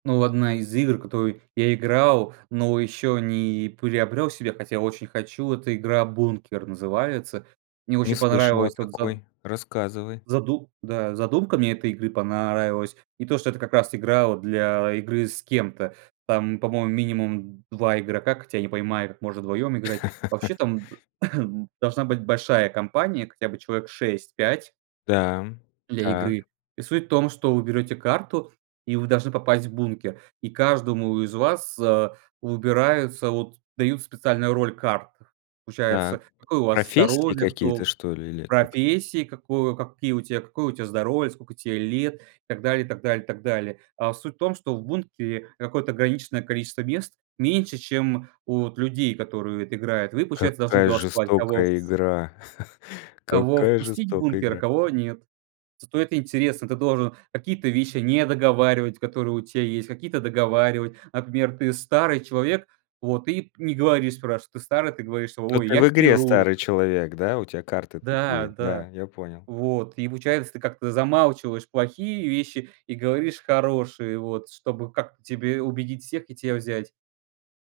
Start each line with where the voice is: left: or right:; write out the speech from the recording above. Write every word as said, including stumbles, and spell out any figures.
right: Ну, одна из игр, в которую я играл, но еще не приобрел себе, хотя я очень хочу. Это игра "Бункер" называется. Мне
left: Не
right: очень
left: слышал о
right: понравилась вот за
left: такой. Рассказывай.
right: заду да, задумка мне этой игры понравилась. И то, что это как раз игра вот для игры с кем-то. Там, по-моему, минимум два игрока, хотя не понимаю, как можно вдвоем играть. Вообще, там, э, должна быть большая компания, хотя бы человек шесть пять
left: Да.
right: для игры.
left: Так.
right: И суть в том, что вы берете карту и вы должны попасть в бункер. И каждому из вас выбираются вот, дают специальную роль карт.
left: Так.
right: Получается, какое у вас
left: Профессии
right: здоровье,
left: какие-то,
right: кто
left: что ли? Или это к
right: профессии какое какие какое у тебя здоровье, сколько тебе лет и так далее, и так далее, и так далее. О, суть в том, что в бункере какое-то ограниченное количество мест, меньше, чем у вот людей, которые это играют. Вы, получается, должны
left: Какая
right: голосовать, кого
left: жестокая
right: ф
left: игра!
right: кого
left: Какая
right: впустить в
left: жестокая
right: бункер, а
left: игра.
right: кого нет? Стоит интерес: ты должен какие-то вещи недоговаривать, которые у тя есть, какие-то договаривать. Например, ты старый человек, вот, и не говоришь. Спрашивают: "Ты старый?" Ты говоришь: "Ой,
left: Это
right: я
left: в игре
right: хирург!"
left: старый человек, да? У тя карты
right: Да,
left: такие. Да,
right: да.
left: я понял.
right: Вот и получается, ты как-то замалчиваешь плохие вещи и говоришь хорошие вот, чтобы как тебе убедить всех и тя взять.